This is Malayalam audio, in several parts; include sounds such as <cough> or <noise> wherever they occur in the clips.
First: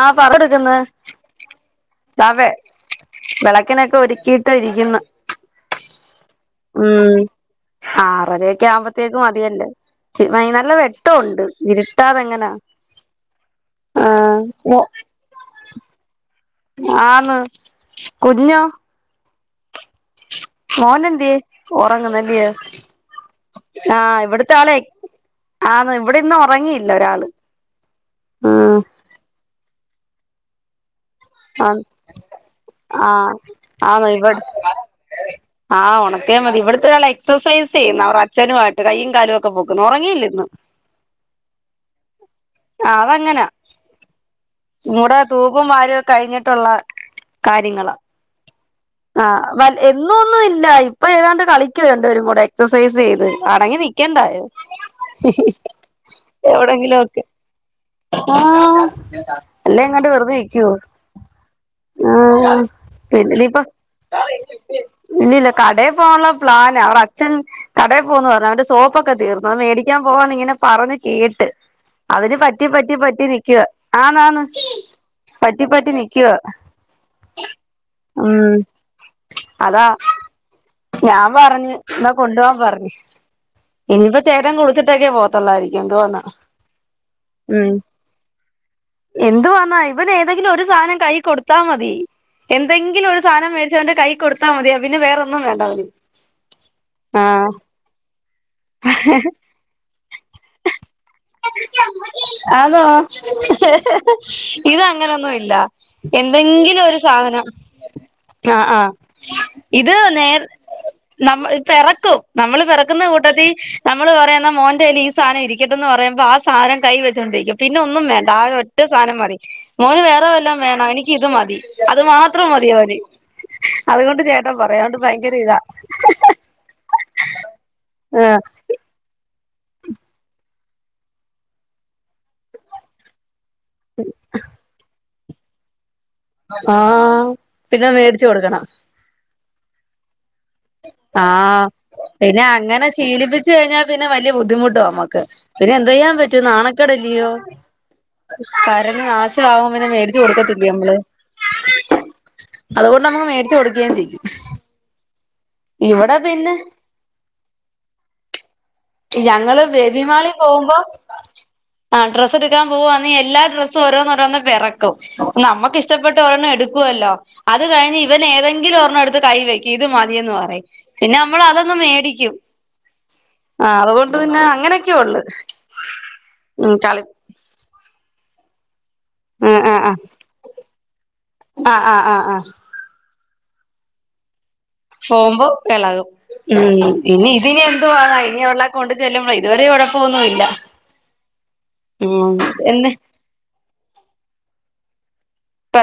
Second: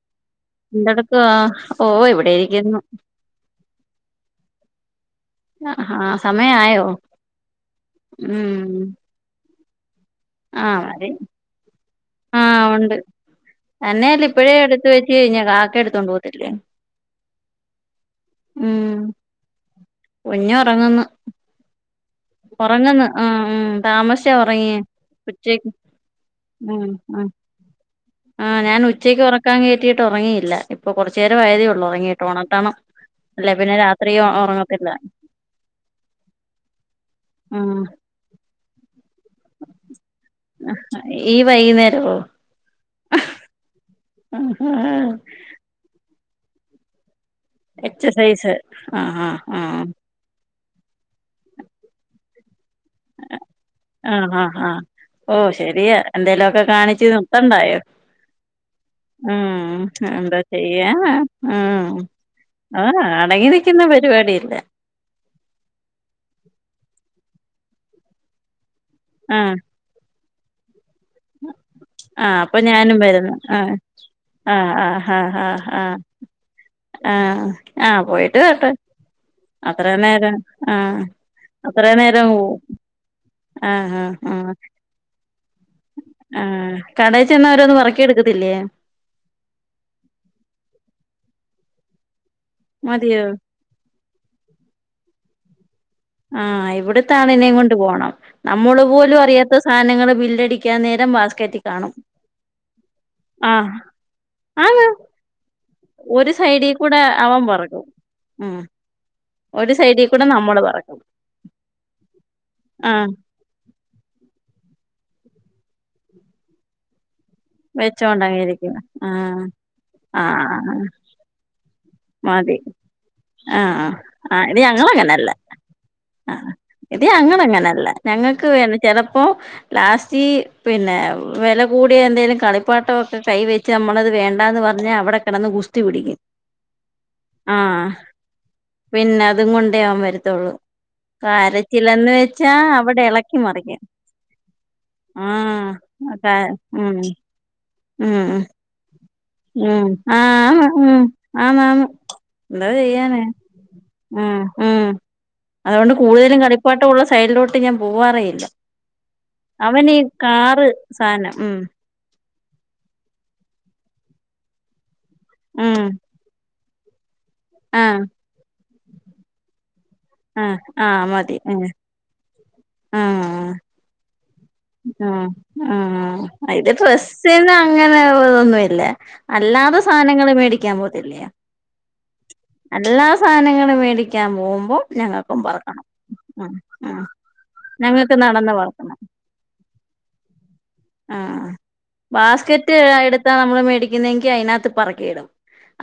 ആഹ് <unintelligible> എന്തെടുക്കുവാ ഓ ത ഇവിടെ വെ ഇരിക്കുന്നു വെളക്കിനൊക്കെ ഒതുക്കി ത്ത ഇരിക്കുന്ന് ഹഹാഹ് സമയ ആയോ ഉം ഉം ച്ച് ആ നല്ല മതി വെട്ടോണ്ട് ഇരുട്ടാതെങ്ങനാ അന്നെയല്ല ആഹ് ഇപ്പഴേ മോ എടുത്ത് വെച്ച് കഴിഞ്ഞ കാക്ക എടുത്തോണ്ട് പോവത്തില്ലേ ആന്ന് കുഞ്ഞോ ഊം കുഞ് ഒറങ്ങുന്ന് മോനെന്തിയേ ഒറങ്ങുന്നല്ലിയോ ഒറങ്ങുന്ന് ആഹ് ഉം ആഹ് താമസിച്ചാ ഇവിടുത്തെ ആളെ ഒറങ്ങിയേ ഉച്ചക്ക് ആന്ന് ഇവിടെ ഇന്ന് ഒറങ്ങിയില്ല ഉം ഒരാള് ആഹ് ആ ഉം ഞാൻ ഉച്ചക്കൊറക്ക ക്കാൻ കേറ്റിയിട്ട് ഒറങ്ങിയില്ല ഇപ്പൊ കൊറച്ചു ആഹ് നേരവായതേയൊള്ളു ഒറങ്ങീട്ട് ഒണർത്തണം ആഹ് അല്ല പിന്നെ ആന്ന് രാത്രി ഇവട് ഒറങ്ങത്തില്ല ആഹ് ഒണത്തിയാ മതി ഇവടുത്തെ ആള് എക്സർസൈസ് ഉം ചെയ്യുന്നു അവർ അച്ഛനുവായിട്ട് കൈ യും കാലൊക്കെ പോക്കണു ഒറങ്ങിയില്ലിന്ന് ഈ വൈകുന്നേരവോ അതങ്ങനാ ഇതുടെ തൂപ്പും കാര്യം കഴിഞ്ഞിട്ടുള്ള കാര്യങ്ങളാ ആ വ എന്നൊന്നും ഇല്ല ഇല്ല ഇപ്പൊ ഏതാണ്ട് കളിക്കവ രണ്ടുപേരും കൂടെ എക്സസൈസ് ചെയ്ത് അടങ്ങി നിക്കണ്ടായെ ഓഹ് ശരിയാ എന്തേലു ഒക്കെ കാണിച്ച് നിർത്തണ്ടായോ ആഹ് ഉം അല്ലാം ഇങ്ങാട്ട് വെറുതെ എന്താ ഇക്കുവോ ചെയ്യാ ഉം ആഹ് ആഹ് പിന്ന അടങ്ങി ഇപ്പ നിക്കുന്ന പരിപാടിയില്ല ഇല്ലല്ല കടയിൽ പോാനുള്ള പ്ലൻ അവ അച്ഛൻ കടയിൽ പോന്ന് പറഞ്ഞു അവന്റെ സോപ്പൊക്കെ തീർന്നു ആഹ് അത് മേടിക്കാൻ പോവാന്ന് ഇങ്ങനെ പറഞ്ഞഞ് കേട്ട് അതിന് ആഹ് അപ്പൊ പറ്റി പറ്റി ഞാനും പറ്റി വരുന്നു നക്കുവ ആഹ് ആ നന്ന് ആഹ് പറ്റിപ്പറ്റി നക്കുവ ആഹ ആഹ പോയിട്ട് കേട്ടെ അതാ ഞാൻ പറഞ്ഞഞ് അത്ര എന്നാ നേരം കൊണ്ട പോോവാൻ പോവും പറഞ്ു ആഹ് ഇനിയിപ്പോ ആഹ് ആഹ് ചേട്ടൻ കുളിച്ചിട്ടക്കെ പോത്തല്ലായിരിക്കും എന്ത്വാന്നാ ആഹ് കടയിൽ ചെന്ന് ഉം ഓരോന്ന് പെറുക്കി എടുക്കത്തില്ലേ എന് വന്നാ ഇവന് ഏതെങ്കിലും ഒരു സാധനം കൈ കൊടുത്താ മതി എന്തെങ്കിലും ഒരു മതിയോ സാധനം മേടച്ച് അവന്റെ കൈക്ക് കൊടുത്താ മതിയാോ പിന്നെ വേറെൊന്നും വേണ്ടാ മതി ആഹ ഇവിടത്താണ്െയും കൊണ്ട് പോണം നമ്മള് പോലും അറിയാത്ത സാധനങ്ങള്ൾ ബില്ലടിക്കാൻ നേരം മാാസ്കറ്റി കാണും അതോ ആഹ് ഇത് ആന്ന് അങ്ങനെൊന്നും ഇല്ല ഒരു സൈഡിൽ എന്തെങ്കിലും ഒരു കൂടെ അവൻ സാധനം പറക്കും ഉം ആ ആഹ ഒരു ഇത് സൈഡിൽ കൂടെ നേ നമ്മള് പറക്കും ന പിറക്കും നമ്മൾ പിറക്കുന്ന ആഹ് കൂട്ട ത്തി നമ്മള് പറയുന്ന മോണ്ടയിൽ ഈാധനം ഇരിക്കട്ട എന്ന് പറയുമ്പോൾ ആ സാധം കൈ വ വണ്ടിരിക്ക പിന്നെ ഒന്നും വേണ്ട ആ വെച്ചോണ്ടങ്ങിരിക്കും ഒറ്റ സാധനം മതി ആഹ് മോന് വേറെ എല്ലാം ആഹ് വേണം എനക്ക് ഇത് മതി അത് മാത്രം മതിയാ മതി ആഹ അതുകൊണ്ട് ആ് ചേട്ടൻ ഇത് പറയും ഞങ്ങള അതുകൊണ്ട് അങ്ങനെയല്ല ഭയങ്കര ഇതാ ആ ഇത് ഞങ്ങങ്ങനല്ല ഞങ്ങ ആഹ് നക്ക് ചിലപ്പ ലാസ്റ്റ് പിന്നെ വില കൂടിയ എന്തെങ്കലും കളിപ്പാട്ടംൊക്കെ കൈവെച്ച് നമ്മളത് വേണ്ട എന്ന് പറഞ്ഞാൽ അവിടെ കിടന്ന് കുസ്തി പിടിക്കും ആഹ ആഹ് പിന്നെ മേടിച്ചു കൊടുക്കണം പിന്നെ അതും കൊണ്ടേ ആൻ വരുത്തുള്ളൂ ആഹ പിന്നെ അങ്ങനെ അവിടെ എളക്കി ശീലിപ്പിച്ചു മറിക്കും കഴിഞ്ഞാൽ പിന്നെ വലിയ ബുദ്ധിമുട്ടും നമ്മക്ക് ആഹ് പിന്നെ എന്തതു ചെയ്യാൻ അതാ പറ്റൂ ഉം നാണക്കടല്ലയോ ഉം കരണം നാശ ഉം ആകുമന്ന മേടിച്ച ആഹ് ആണ് കൊടുക്കത്തില്ല ഉം നമ്മള് ആന്നാന്ന് എന്താ അതുകൊണ്ട് ചെയ്യാന നമുക്ക് മേടച്ച്ു കൊടുക്കുക ചെയരിക്കും ഉം ഉം അതുകൊണ്ട് കൂടുതലും കളിപ്പാട്ടമ ഉള്ള സൈഡിലോട്ട് ഞാൻ പോവാറേയില്ല ഞങ്ങള് അവന് ഈ വേബിമാളി കാറ് പോകുമ്പോ സാനം ഉം ആ ഡ്ര എടുക്കാൻ പോവുവാന്ന് എല്ലാ ഡ്രസ്സും ഓോ രോന്ന് പിറക്കും നമ്മുക്ക് ഉം ഇഷ്ടപ്പെട്ട ഓരോന്ന എടുക്കുവല്ലോ അത് ആഹ് കഴിഞ് ഇവ ഏതെങ്കിലും ഒരെണ്ണം എടുത്ത് കൈ വയ്ക്കും ചെയ്ത് മതിയന്ന് ആഹ് പറയും ആഹ് പിന്നെ മതി നമ്മൾ ആഹ് അതൊന്നങ് മേടിക്കും ആ് അതുകൊണ്ട് പിന്നെ അങ്ങനെയൊക്കെ ഉ ഉള്ളു ആ അത് ഉം കളി പ്രസ് അങ്ങനെതൊന്നുമല്ല ആ അല്ലാതെ ആ സാധനങ്ങൾ മേടിക്കാൻ പോത്തില്ല ആ ആ ആ ആ ആ അല്ലാ സാധനങ്ങള്ൾ മേടിക്കാൻ പോക്പ അ ഞങ്ങൾക്കും പോകുമ്പോ വളക്കണം എളകും ഉ ഉം ഉ ഇനി ഇതിനി ഞങ്ങൾക്ക് എന്തുവാന്നാ ഇനി നടന്ന് അവിടെ കൊണ്ട് വളക്കണം ചെല്ലുമ്പളെ ഇതുവരെ കുഴപ്പമൊന്നുമില്ല ആ ഉം ബാസ്കറ്റ് എന്ന് എടുത്താ നമ്മള് മേടിക്കുന്ന അതിനകത്ത് പറക്കിയിടും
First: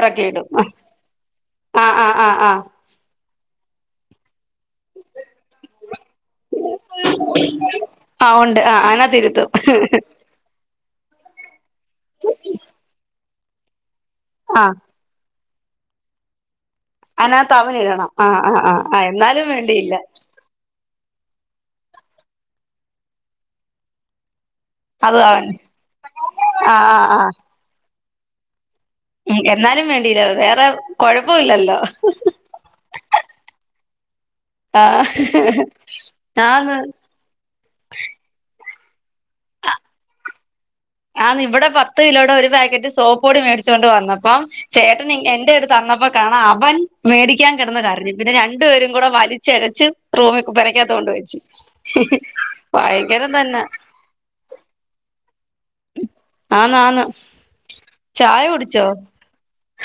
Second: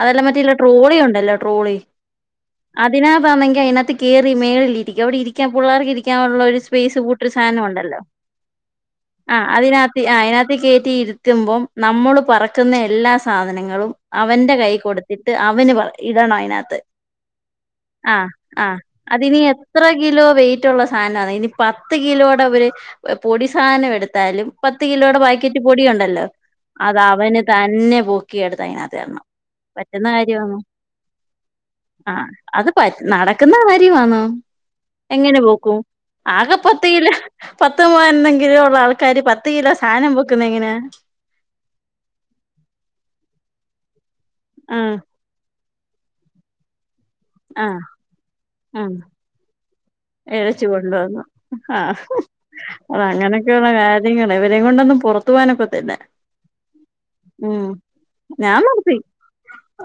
അതെല്ലാം മറ്റില്ല ട്രോളി ഉണ്ടല്ലോ ട്രോളി ആ ആ ആ ആ അതിനാ പറന്നെങ്കി അതിനകത്ത് കയറി മേളിൽിരിക്കും അവിടെ ഇരിക്കൻ പിള്ളേർക്ക് ഇരിക്കാനുള്ള ഒരു സ്പേസ് കൂട്ടൊരു സാധനംുണ്ടല്ലോ ആ ഉണ്ട് ആ അതിനകത്ത് ആ ഇരുത്തും അതിനകത്ത് ആ അതിനകത്ത് കയറ്റി ഇരുത്തുമ്പോം നമ്മള് പറക്കുന്ന എല്ലാ സാധനങ്ങളും അവന്റെ ആ കൈ കൊടുത്തിട്ട് അവന് ഇടാണ് അതിനകത്ത് അതിനകത്ത് അവൻ ഇടണം ആഹ ആ ആ ആ് ആ ആ അത്നി എന്നാലും എത്ര വേണ്ടിയില്ല കിലോ വെയിറ്റ് ഉള്ള സാധനണ് ഇനി പത്ത് പത്ത് കിലോടെ അവര് പൊടി സാധനം എടുത്താലും പത്ത് അത് കിലോയുടെ അവൻ പാക്കറ്റ് പൊടിയുണ്ടല്ലോ ആ ആ അത് ആ അവന് തന്നെ പൂക്കി എടുത്ത് അതിനകത്ത് ഉം എന്നാലും പറ്റുന്ന വേണ്ടിയില്ല കാര്യ വേറെ കൊഴപ്പമില്ലല്ലോ ആ അത് നടക്കുന്ന ക വന്നോ ആ എങ്ങനെ പോക്കും ആകെ ഞാന്ന് പൊത്തല്ല പത്ത് മവരന്തെങ്കിലോ ഉള്ള ആൾക്കാാര് പത്ത് കിലോ സാധനം പൊക്കുന്ന എങ്ങനെ ആഹ ഇവിടെ പത്ത് കിലോടെ ഒരു പാക്കറ്റ് സോപ്പോടി മേടിച്ചൊണ്ട് വന്നപ്പം ആഹ് ചേട്ടൻ എന്റെ അടുത്ത് തന്നപ്പോ കാണാം അവൻ മേടിക്കാൻ ആഹ് കിടുന്ന കാര് പിന്നെ രണ്ടുപേരും ആഹ് കൂടെ വലിച്ചരച്ച് റൂമ ഇഴച്ചു പരക്കാത്ത കൊണ്ട് കൊണ്ടുവന്നു വെച്ചു ആഹ് അത് ഭയങ്കരം തന്നെ ത്തുവാനപ്പത്തല്ല ആന്ന് ആന്ന് ഉം ചായ ഞാൻ കുടിച്ചോ നടത്തി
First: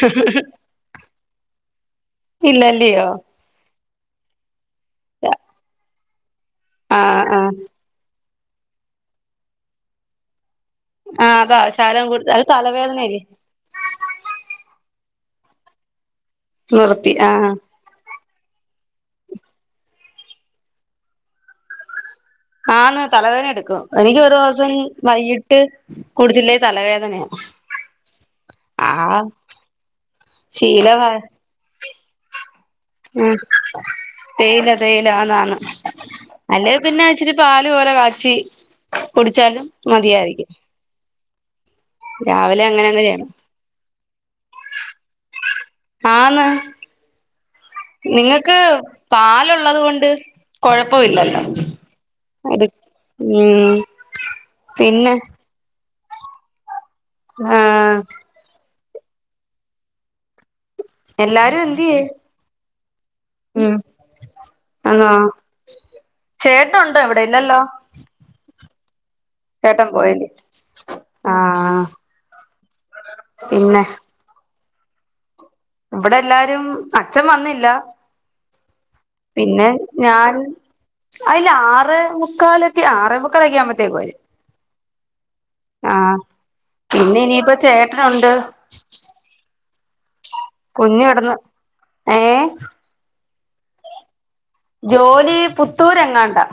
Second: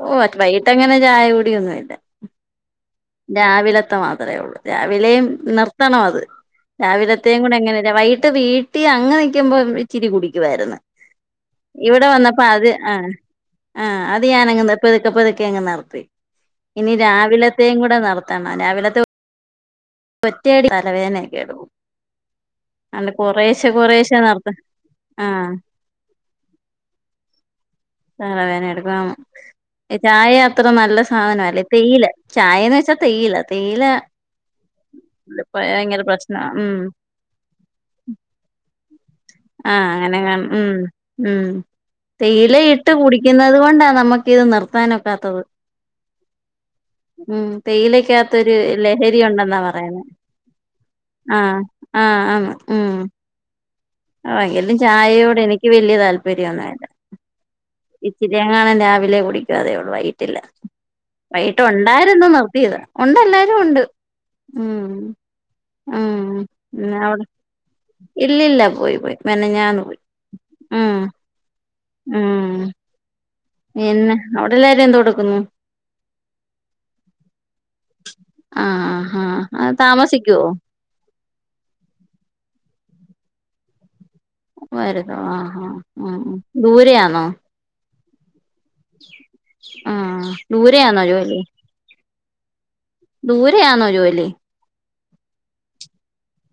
ഓ അത് വൈകിട്ട് അങ്ങനെ ചായ കൂടിയൊന്നും ഇല്ല ഇല്ലല്ലയോ മാത്രമേ ഉള്ളൂ രാവിലെയും നിർത്തണം അത് ആ രാവിലത്തെയും ആ കൂടെ എങ്ങനെ ഇട്ട് വീട്ടിൽ അങ്ങങ് നിൽക്കുമ്പോം ഇിരി കുടിക്കുമായിരുന്നു ആഹ് അതാ ശാലം ഇവിടെ കൊടുത്ത് വന്നപ്പോ അത് ആഹ തലവേദനയല്ലേ ആഹ അത് ഞാനങ്ങ പതുക്കെ പതുക്കെ അങ്ങ് നടത്തി ഇനി നിർത്തി ആഹ് രാവിലത്തെയും കൂടെ നടത്തണം രാവിലത്തെ പറ്റടി തലവേദനയ കേടു ആഹന്ന തലവേദന എടുക്കും എനിക്ക് ഒരു നിർത്ത ദിവസം ആഹ് വൈകിട്ട് കൊടുത്തിില്ലേ തലവേദനയാ <inaudible> തലവേദന ആഹ് എടുക്ക ചായ അത്ര നല്ല ശീലവാ സാധനല്ലേ തേയില ചായേന്ന് പച്ച ഉം തേയില തേയില തേയില തേയിലന്നാണ് ഭയങ്കര പ്രശ്നാ അല്ല ഉം പിന്നെ ഇച്ചിരി പാല് പോലെ കാച്ചി കുടിച്ചാലും ആഹ അങ്ങനെ കാ മതിയായിരിക്കും ഉം ഉം തേയില രാവിലെ അങ്ങനെ ഇട്ട് അങ്ങ് ചെയ്യണം കുടിക്കുന്നത് കൊണ്ടാ നമ്മുക്ക് ഇത് നിർത്താനൊക്കാത്തത് ആഹന്ന തേയിലക്കാത്തൊരു ലഹരി ഉണ്ടെന്നാ പാലുള്ളത് കൊണ്ട് പറയുന്നത് കൊഴപ്പവില്ലല്ലോ ആഹ ആഹ് ആ അത് ഉം ഉം ആ എയങ്കലും പിന്നെ ചായയോടെ എനിക്ക് വല്ിയ താല്പര്യം ഒന്നുംല്ല ആഹ് ഇച്ചിരി കാൻ രാവിലെ കുടിക്കും അതേോള്ളൂ വൈകട്ടില്ല എല്ലാരും വൈകട്ട് എന്തിയേ ഉണ്ടായിരരുന്നുോ നോക്കത് ഉണ്ട് എല്ലാരും ഉണ്ട് ഉ ചേട്ടുണ്ടോ എവിടെ ഇല്ലല്ലോ ഇല്ലല്ല ചേട്ടൻ പോയല്േ ഉം ആഹ എന്നന്നെ അവിടെല്ലാരും എന്ത്തു കൊടക്കുന്നു ഇവിടെ എല്ലാരും അച്ഛൻ വന്നില്ല ആഹ ആ പിന്നെ ഞാൻ അയില്ല ആറ മുുക്കാലൊക്കെ ആറേ മുക്കാലൊക്കെ ആവുമ്പോത്തേക്കും വര് വരുതോ ആ ആ ഉ ദൂരെയാണോ എണ്ട് ആഹ ദൂര ആന്നോ ജോലല ഏ ദൂരെയാണോ ജോലി ജോലി പുത്തൂര് എങ്ങാണ്ടാ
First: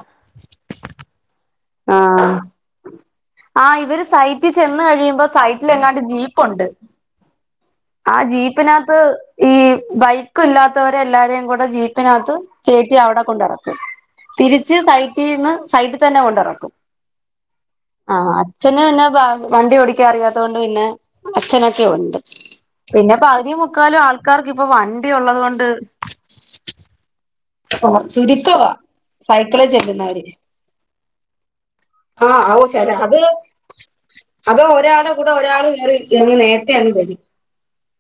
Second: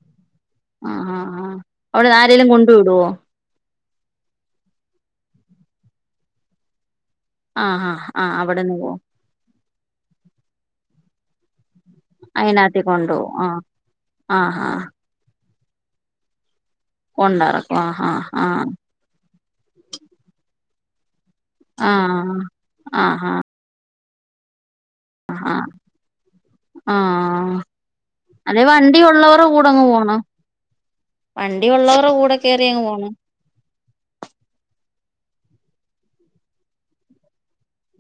ആഹ ആഹ ആ അവിടെ ആരെങ്കലും കൊണ്ട വിടുവോ ആഹ് ഇവര് സൈറ്റിൽ ചെന്ന് കഴിയുമ്പോ സൈറ്റിൽ എങ്ങാട്ട് ജീപ്പുണ്ട് ആഹ് ആഹ് ആ ആഹ് അവിടെന്ന് ജീപ്പിനകത്ത് പോവും ഈ ബൈക്ക ഇല്ലാത്തവരെ എല്ലാരേും കൂടെ ജീപ്പ് പിനകത്ത് അയിനാത്തി കയറ്റി അവിടെ കൊണ്ടുപോവും ആഹ് കൊണ്ടറക്കും ആഹ് തിരിച്ച് ആഹ് സൈറ്റിൽന്ന് സൈറ്റിൽ തന്നെ കൊണ്ടറക്കും കൊണ്ടിറക്കും ആഹ് ആഹ ആഹ് അച്ഛന പിന്നെ വണ്ടി ഓടിക്കാ അറിയാത്ത കൊൊണ്ട് പിന്നെ അച്ഛനൊക്കെ ഉണ്ട് ആഹ് പിന്നെപ്പ ആഹ് ആഹ് അകതിന മുക്കാലും ആൾക്കാർക്ക് ഇപ്പൊ വണ്ടിള്ളത് ആഹ് കൊണ്ട് ആഹ് ഓ അല്ലെ ചുരുക്കവാ വണ്ടി ഉള്ളവറെ സൈക്കിളിൽ കൂടങ്ങ് പോണം ചെല്ലുന്നവര് വണ്ടി ഉള്ളവറെ ആ കൂടെ കേറി ഓ അങ്ങ് ശര പോണം അത് അത് ഒരാള് കൂടെ ഒരാൾ കേരിരിക്കുവാണെകി നേരത്തെ ആഗ് വരും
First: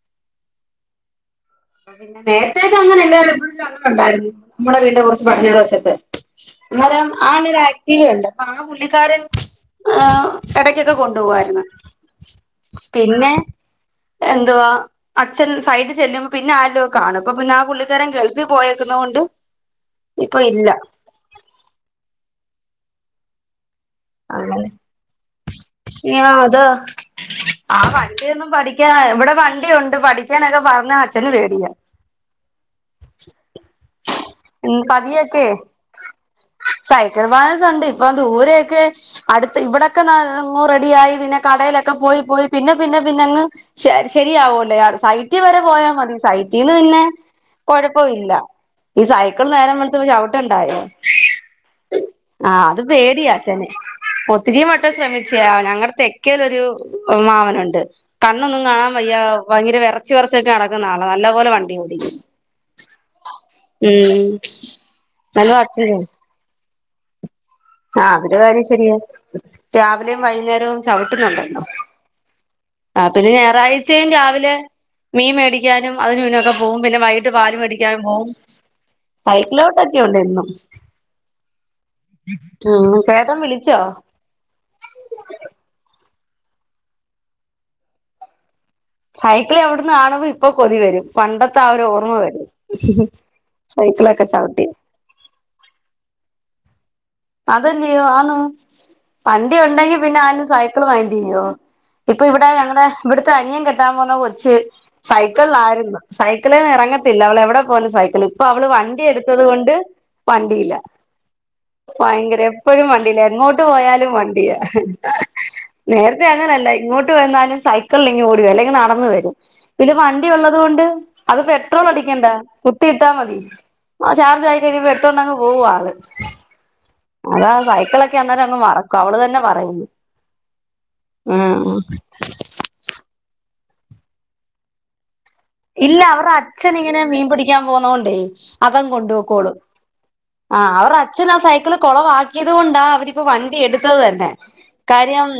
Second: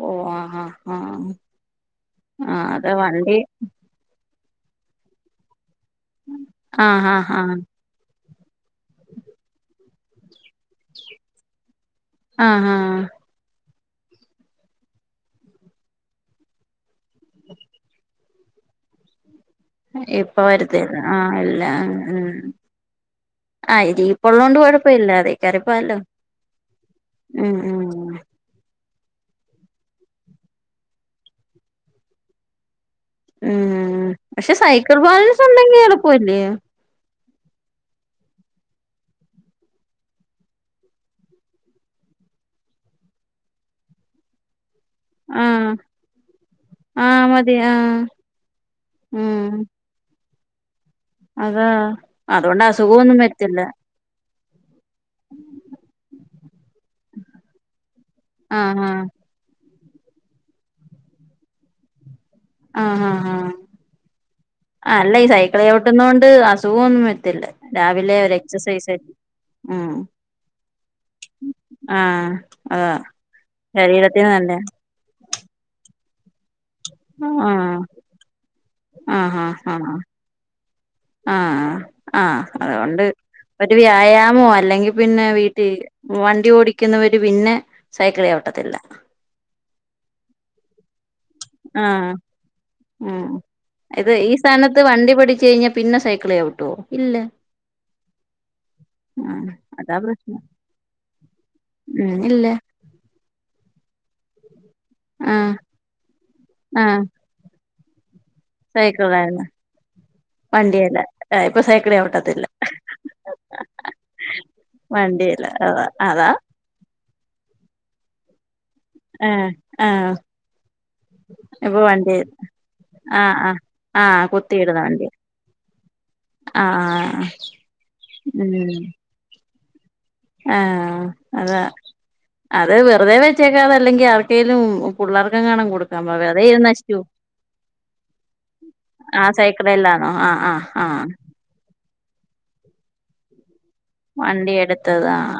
ഓ ആ ആ ആ പിന്നെ നേരത്തേക്കെ അങ്ങനെ ഉ എ ആ ഉണ്ടായിരുന്നു നമ്മുടെ വീടി കുറച്ച് പടിഞ്ഞേറ് വശം അന്നേരം ആഹ് ആഹ് അവന് ആഹ് ഒരു ആക്റ്റീവ ഉണ്ട് പുള്ളിക്കാരൻ ആ ഇടക്കൊക്കെ കൊണ്ടുപോവായിരുന്നു ആ ആ പിന്നെ എന്തുവാ അച്ഛൻ സൈറ്റിൽ ചെല്ലുമ്പോൾ പിന്നെ അരകിലുമൊക്ക്കാനും പിന്നെ ആ പുള്ളിക്കാരൻ ഗൾ ഇത് പോയേകുനകൊണ്ട് ഇപ്പോവാരത്തില്ല ആ ഇല്ല മം ആ ഇരി ഇപ്പൊ ഉള്ളതെക്കോട് കുഴപ്പമില്ല അതി കേറിപ്പോവല്ലോ അത് ആ വണ്ടി ഒന്ന് പാടി യെ ഇവിടെ വണ്ടിയുണ്ട് പഠിക്കാനൊക്ക പറഞ്ഞ അച്ഛന് പേടിയാ ഉം പക്ഷെ ഉം സൈക്കിൾ ബാലൻസ് പതിയൊക്കെ ഉണ്ടാക്കി ആളുപ്പമെല്ലെ സൈക്കിൾ ബാലൻസ് ഉണ്ട് ഇപ്പം ദൂരെയൊക്കെ അടുത്ത് ഇവിടൊക്കെ നങ് റെഡിയായി പിന്നെ കടയിലൊക്കെ പോയിപോയി പിന്നെ പനി പിന്നെ അങ്ങ് ശെ ശെരിയാവൂല്ലേ സൈറ്റിൽ വരെ ആഹ് പോയാൽ മതി സൈയ്റ്റിന് പിന്നെ ആഹ് മതി ആഹ് കുഴപ്പ ഇല്ല ഈ സൈക്കിൾ ഉം നേരം വെളുതപ്പൊ ചവുട്ടണ്ടായോ അതാ അതുകൊണ്ട് അസുഖമൊന്നും വരത്തില്ല. ഒത്തിരിമടു ശ്രമിച്ചയാ ഞങ്ങളുടെ തെക്കയിൽ ഒരു അമ്മാവനുണ്ട്. കണ്ണ് ഒന്നും ആഹ് കാണാൻ ആഹ് വയ്യ ഭയങ്കര വെറ കുറച്ച് കുറച്ചൊക്കെ കുടിച്ച് വിരച്ചെക്കെ നടക്കുന്ന ആള്ളാ നല്ലപോലെ വണ്ടിയോടിക്കും ആ ആ ആഹ് അല്ല ഈ എന്നാലും സൈക്കിള് ചവുട്ട്ന്നോണ്ട് അസു സോ ഒന്നും വരത്തില്ല. ആ രാവിലെ ഒരു അതൊരുകാര്യം എക്സസൈസ് ശെരിയായി ഉം രാവിലെയും വൈകുന്നേരവും ചവുട്ടുന്നുണ്ടാലോ ആഹ് അതാ ആ പിന്നെ ഞായറാഴ്ചയും ശരീരത്തിന് രാവിലെ നല്ലയാ മീൻ മേടിക്കാനും അതിനുപിന്നെയൊക്കെ പോവും പിന്നെ വൈകിട്ട് ആഹ് പാൽമേടിക്കാൻ പോവും സൈക്കിളിച്ചസിവിട്ടൊക്കെ ഉണ്ട് എന്നും ആ ആ ആ ഉം അതുകൊണ്ട് ചേട്ടൻ ഒരു വിളിച്ചോ വ്യയമാവോ അല്ലെകിൽ പിന്നെ വീട്ടിൽ വണ്ടി ഓടിക്കുന്നവര് പിന്നെ സൈക്കിൾ ചവിട്ടത്തില്ല സൈക്കിൾ ചവുട്ടുന്ന കാണുമ്പോ ഇപ്പൊ കൊതിവരും പണ്ടത്തെ ആയൊരു ആഹ് ഓർമ്മ വരും ഉം ഇത് സൈക്കിളൊക്കെ ഈ ചവിട്ടി സ്ഥാനത്ത് വണ്ടി പടിച്ചുകഴിഞ്ഞാൽ പിന്നെ സൈക്കിൾചവുട്ടുവോ അതല്ലേയോ ആണ് ആഹ് പണ്ടി ഉണ്ടെങ്കി അതാ പിന്നെ പ്രശ്നം ആരും സൈക്കിൾ വഗിക്കില്ലയോ ഉം ഇപ്പൊ ഇല്ല ഇവിടെ ഞങ്ങളടെ ഇവിടുത്തെ അനിയൻ കെട്ട ആരും അനിയൻ കെട്ടാൻ പോവുന്ന കൊച്ച് ആഹ് സൈക്കിളിലാര് ന്ന് സൈക്കിളേന്ന് ആഹ് എറങ്ങത്തില്ല അവള് എവിടെ പോലും സൈക്കിളിൽ അപ്പൊ അവള് വണ്ടി സൈക്കിളായിരുന്നു എടുത്തകൊണ്ട് വണ്ടിയില്ല വണ്ടിയല്ല ഇപ്പൊ സൈക്കിള് ഭയങ്കര ചവിട്ടത്തില്ല എപ്പോഴും വണ്ടീല്ലാ എങ്ങോട്ട് പോയാലും വണ്ടിയാ വണ്ടിയില്ല അതാ നേരത്തെ അതാ അങ്ങനല്ല ഇങ്ങോട്ട് വന്നാലും സൈക്കിളിൽ ഇങ്ങ് ഓടുവല്ലെ ഏ നടന്നുവരും ആ പിന്നെ വണ്ടി ഉള്ളതുകൊണ്ട് അത് ഇപ്പൊ പെട്രോള വണ്ടി അടിക്കണ്ട കുത്തി ആ ഇട്ടാമതി ആ ആ ചാർജായി കുത്തിയിടുന്ന കഴിയുമ്പോ വണ്ടി എടുത്തോണ്ടങ് പോവ ആള് ആ ആ അതാ സൈക്കിളക്കെ അന്നേരം അങ്ങ് മറക്കും അവള് തന്നെ പറയുന്നു ആഹ് അതാ ഉം അത് വെറുതെ വെ <unintelligible> അല്ലെങ്ക ആർക്കെലും പുള്ളർ ഇല്ല അവരുടെ അച്ഛൻ ഇങ്ങനെ മീൻ പിടിക്കാൻ പോന്നോണ്ടേ അവൻ കൊടുപോക്കോളും. ആ അവർ അച്ഛൻ ആ സൈക്കിള് കൊളവക്കിയത് കൊണ്ടാ അവരിപ്പ വണ്ടി എട് <unintelligible> തന്നെ വണ്ടി എടുത്തത് ആ കാര്യംഎ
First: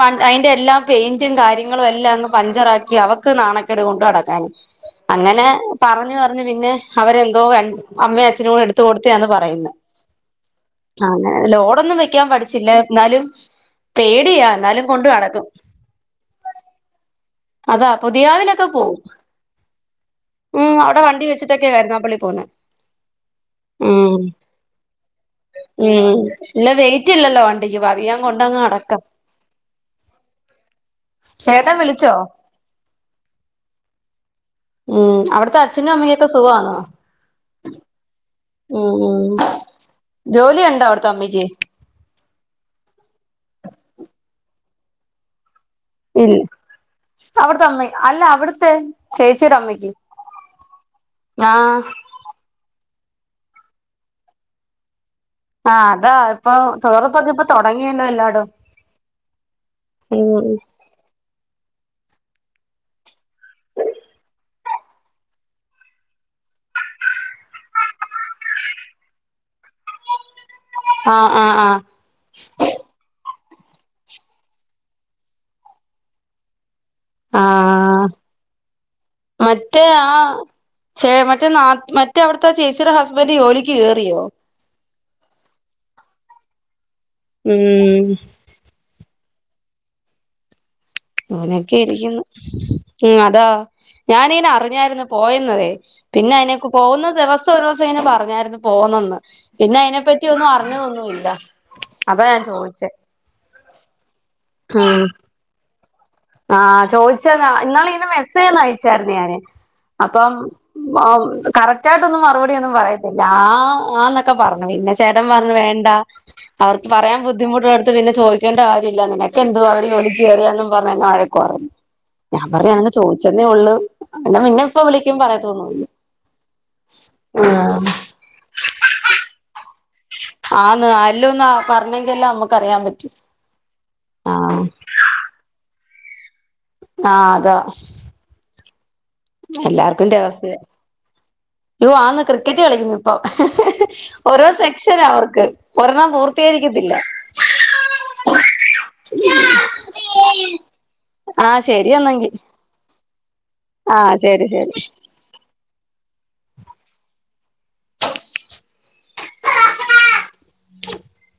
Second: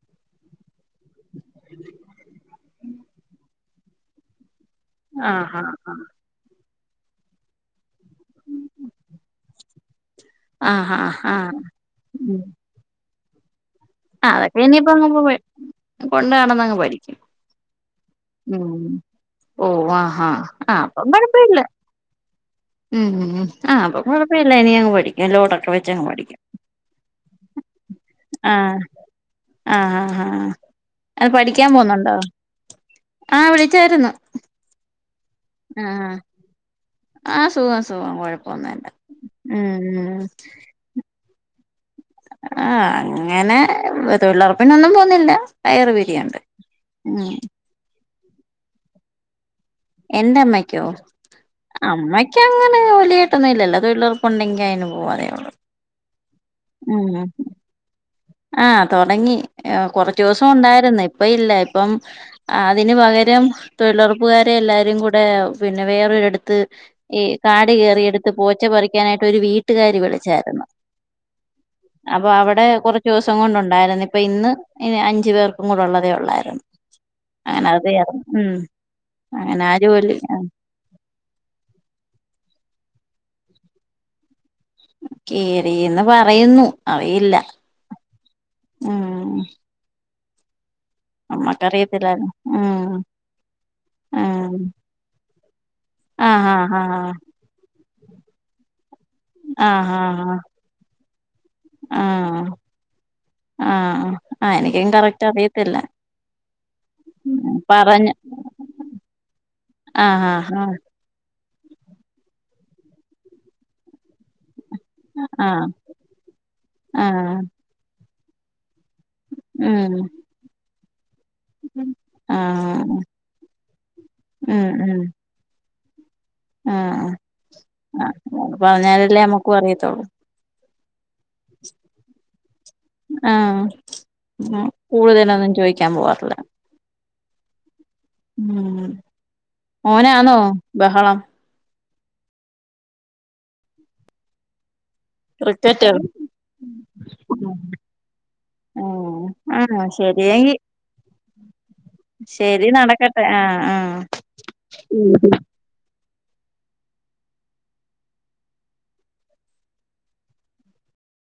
വ അയിന്റെ എല്ലാം പെയിന്റും കാര്യങ്ങളും എല്ലാം അങ്ങ് പഞ്ചറക്കി അവക്ക് നാണക്കേട് കൊണ്ട് നടക്കാന് ആ ആ അങ്ങനെ ആ പറഞ്ഞു പറഞ്ഞു പിന്നെ അവരെന്തോ അമ്മ അച്ഛനോട് എടുത്ത കൊടുത്തന്ന് പറയുന്നു ആ ലോഡൊന്നും വെക്കാൻ പഠിച്ചില്ല എന്നാലും ആ പേടിയാ അതൊക്കെ എന്നാലും ഇനിയിപ്പോ അങ്ങ കൊണ്ട് നടക്കും കൊണ്ട വണംന്ന്ങ്ങ് പഠിക്കും അതാ പുതിയാാവിലൊക്കെ ഉം പോവും ഓ ആഹ് ആഹ് ഉം ആഹ് അവിടെ അപ്പം വണ്ടി കൊഴപ്പമില്ല വെച്ചിട്ടൊക്കെയായിയിരുന്നു പള്ളി പോന്ന് ഉം ഉം ആഹ് ഉ അപ്പം കൊഴപ്പമില്ല ഇനി അങ്ങ് പഠിക്കും ലോഡൊക്കെ ഉ വെച്ചങ്ങ് പഠിക്കും ഇന്ന വെയിറ്റ്ല്ലല്ലോ വണ്ട ഈ പതിയാം കൊണ്ട അങ്ടക്ക ആഹ ആ ആ അത് പഠിക്കാൻ ചേട്ടൻ വിളിച്ചോ പോവുന്നുണ്ടോ ആ വിളിച്ചായിരുന്നു ഉം അവിടത്തെ അച്ഛനും അമ്മൊക്കെ സുഖമാണോ ആഹ സുഖ സുഖ കുഴപ്പ ഉ ജോലി ഉണ്ടോ അവിടത്തമ്മക്ക് ആ അങ്ങനെ തൊഴിലുറപ്പിനൊന്നും പോവുന്നില്ല ഇല്ല അവിടുത്തെ അമ്മ അല്ല അവിടുത്തെ ചേച്ചിയുടെ അമ്മയ്ക്ക് എന്റെമ്മക്കോ ആഹ് അമ്മക്ക അങ്ങനെ ജോലിയ ഇല്ലല്ലോ തൊഴിലുർപ്പുണ്ടെങ്കിൽ അയ്ന് പോക ആഹ് അതാ ഇപ്പൊ തൊഴിലുറപ്പൊക്കെ ഇപ്പൊ തുടങ്ങിയല്ലോല്ലോ ആഹ തുടങ്ങി കുറച്ച ദിവസം ഉണ്ടായിരുന്നു ഇപ്പ ഇല്ല. ഇപ്പം അതിന് പകരം തൊഴിലുറപ്പുകാരെ എല്ലാരും കൂടെ പിന്നെ വേറൊരിടത്ത് ഇ കാട് കയറിയടുത്ത് പോച്ച പറിക്കാനായിട്ട് ഒരു വീട്ടുകാർ വിളിച്ചു ചായിരുന്നു ആഹ് ആഹ് ആഹ് അപ്പൊ അവിടെ കൊറ സം കൊണ്ട ഉണ്ടായിരുന്നു ഇപ്പൊ ഇന്ന് ഇ അഞ്ചു പേർക്കും കൂടെള്ളതേ ഉള്ളായിരുന്നു അങ്ങനെ ആഹ് അതയിരുന്നു ഉം അങ്ങനെ മറ്റേ ആ ജോലി ചെ മറ്റേ ന മറ്റേവിട ത്ത ചേച്ചിയുടെ ഹസ്ബൻഡ ജോലിക്ക് കയറിയോ കേറിന്ന് പറയുന്നു ഉം ആ നൊക്കെ ഇരിക്കുന്നു ഉം ഉമ് അതാ ഞാന ഇനെ ഉം അറിഞ്ഞായിരുന്നു പോയന്നതെ പിന്നെ ആഹ് അനിക്ക് ആഹ് പോകുന്ന ആഹ് ദിവസം ഒരു ദിവസം ഇനെ പറഞ്ഞായിരുന്നു പോന്നന്ന് പിന്നെ ആഹ് അതിനെ പറ്റി ആഹ് ഒന്നും അറിഞ്ഞതൊന്നുമല്ല. അതാ ഞാൻ ചോദിച്ചേ ആഹ ആ് എനിക്കും ഉം കറക്റ്റ് അറിയത്തില്ല ആഹ് ചോദിച്ച ഉം ഇന്നാ ഇനെ പറഞ്ഞ് മെസ്സേജ്ന്ന് അയച്ചായിരുന്നു ഞാന് ആഹ് അപ്പം ആഹ് കറക്റ്റ് ആയിട്ടൊന്നും മറുപടിന്നും പറയത്തില്ല ആ ആന്നൊക്കെ പറഞ്ഞു പിന്നെ ചേട്ടൻ പറഞ്ഞഞ് ആഹ് വേണ്ട അവർക്ക് പറയാൻ ആഹ് ബുദ്ധിമുട്ടുള്ള എടുത്ത് പിന്നെ ചോദിക്കേണ്ട ല്ല നിനക്കെ എന്തോ അവര് ഉം ഒലി കയറിയാലും പ എന്നെ വഴക്ക് ഞാൻ പറഞ്ഞു അങ്ങനെ ആഹ് ചോദിച്ചെന്നേ ഉള്ളു എന്നന്നെ ഇപ്പ വിളിക്ക പറയാതൊ ആഹ ആഹ് ആ പറഞ്ഞാലല്ലേ നമ്മുക്ക അറി യത്തോള്ളൂ ആന് ആ ല്ല പറഞ്ഞെങ്കല്ല നമ്മുക്ക് അറിയാൻ പറ്റും ആഹ് ആ ഉം കൂടുതലൊന്നും <unintelligible> ആഹ അതാ ഉം ഓനാന്നോ ബഹളം അ്യ ആന്ന് ക്രിക്കറ്റ് കളിക്കുന്നു ഇപ്പൊ ഓരോ സെ ക്ഷ അവർക്ക് ക്രിക്കറ്റ് ഒരെണ്ണം പൂർത്തിയായിരിക്കത്തില്ല ആ ആഹ ശരിയെങ്കി ആഹ ശെരിയന്നെങ്കി ശരി നടക്കട്ടെ ആഹ് ആഹ് ആഹ ശരി ശരി ഉം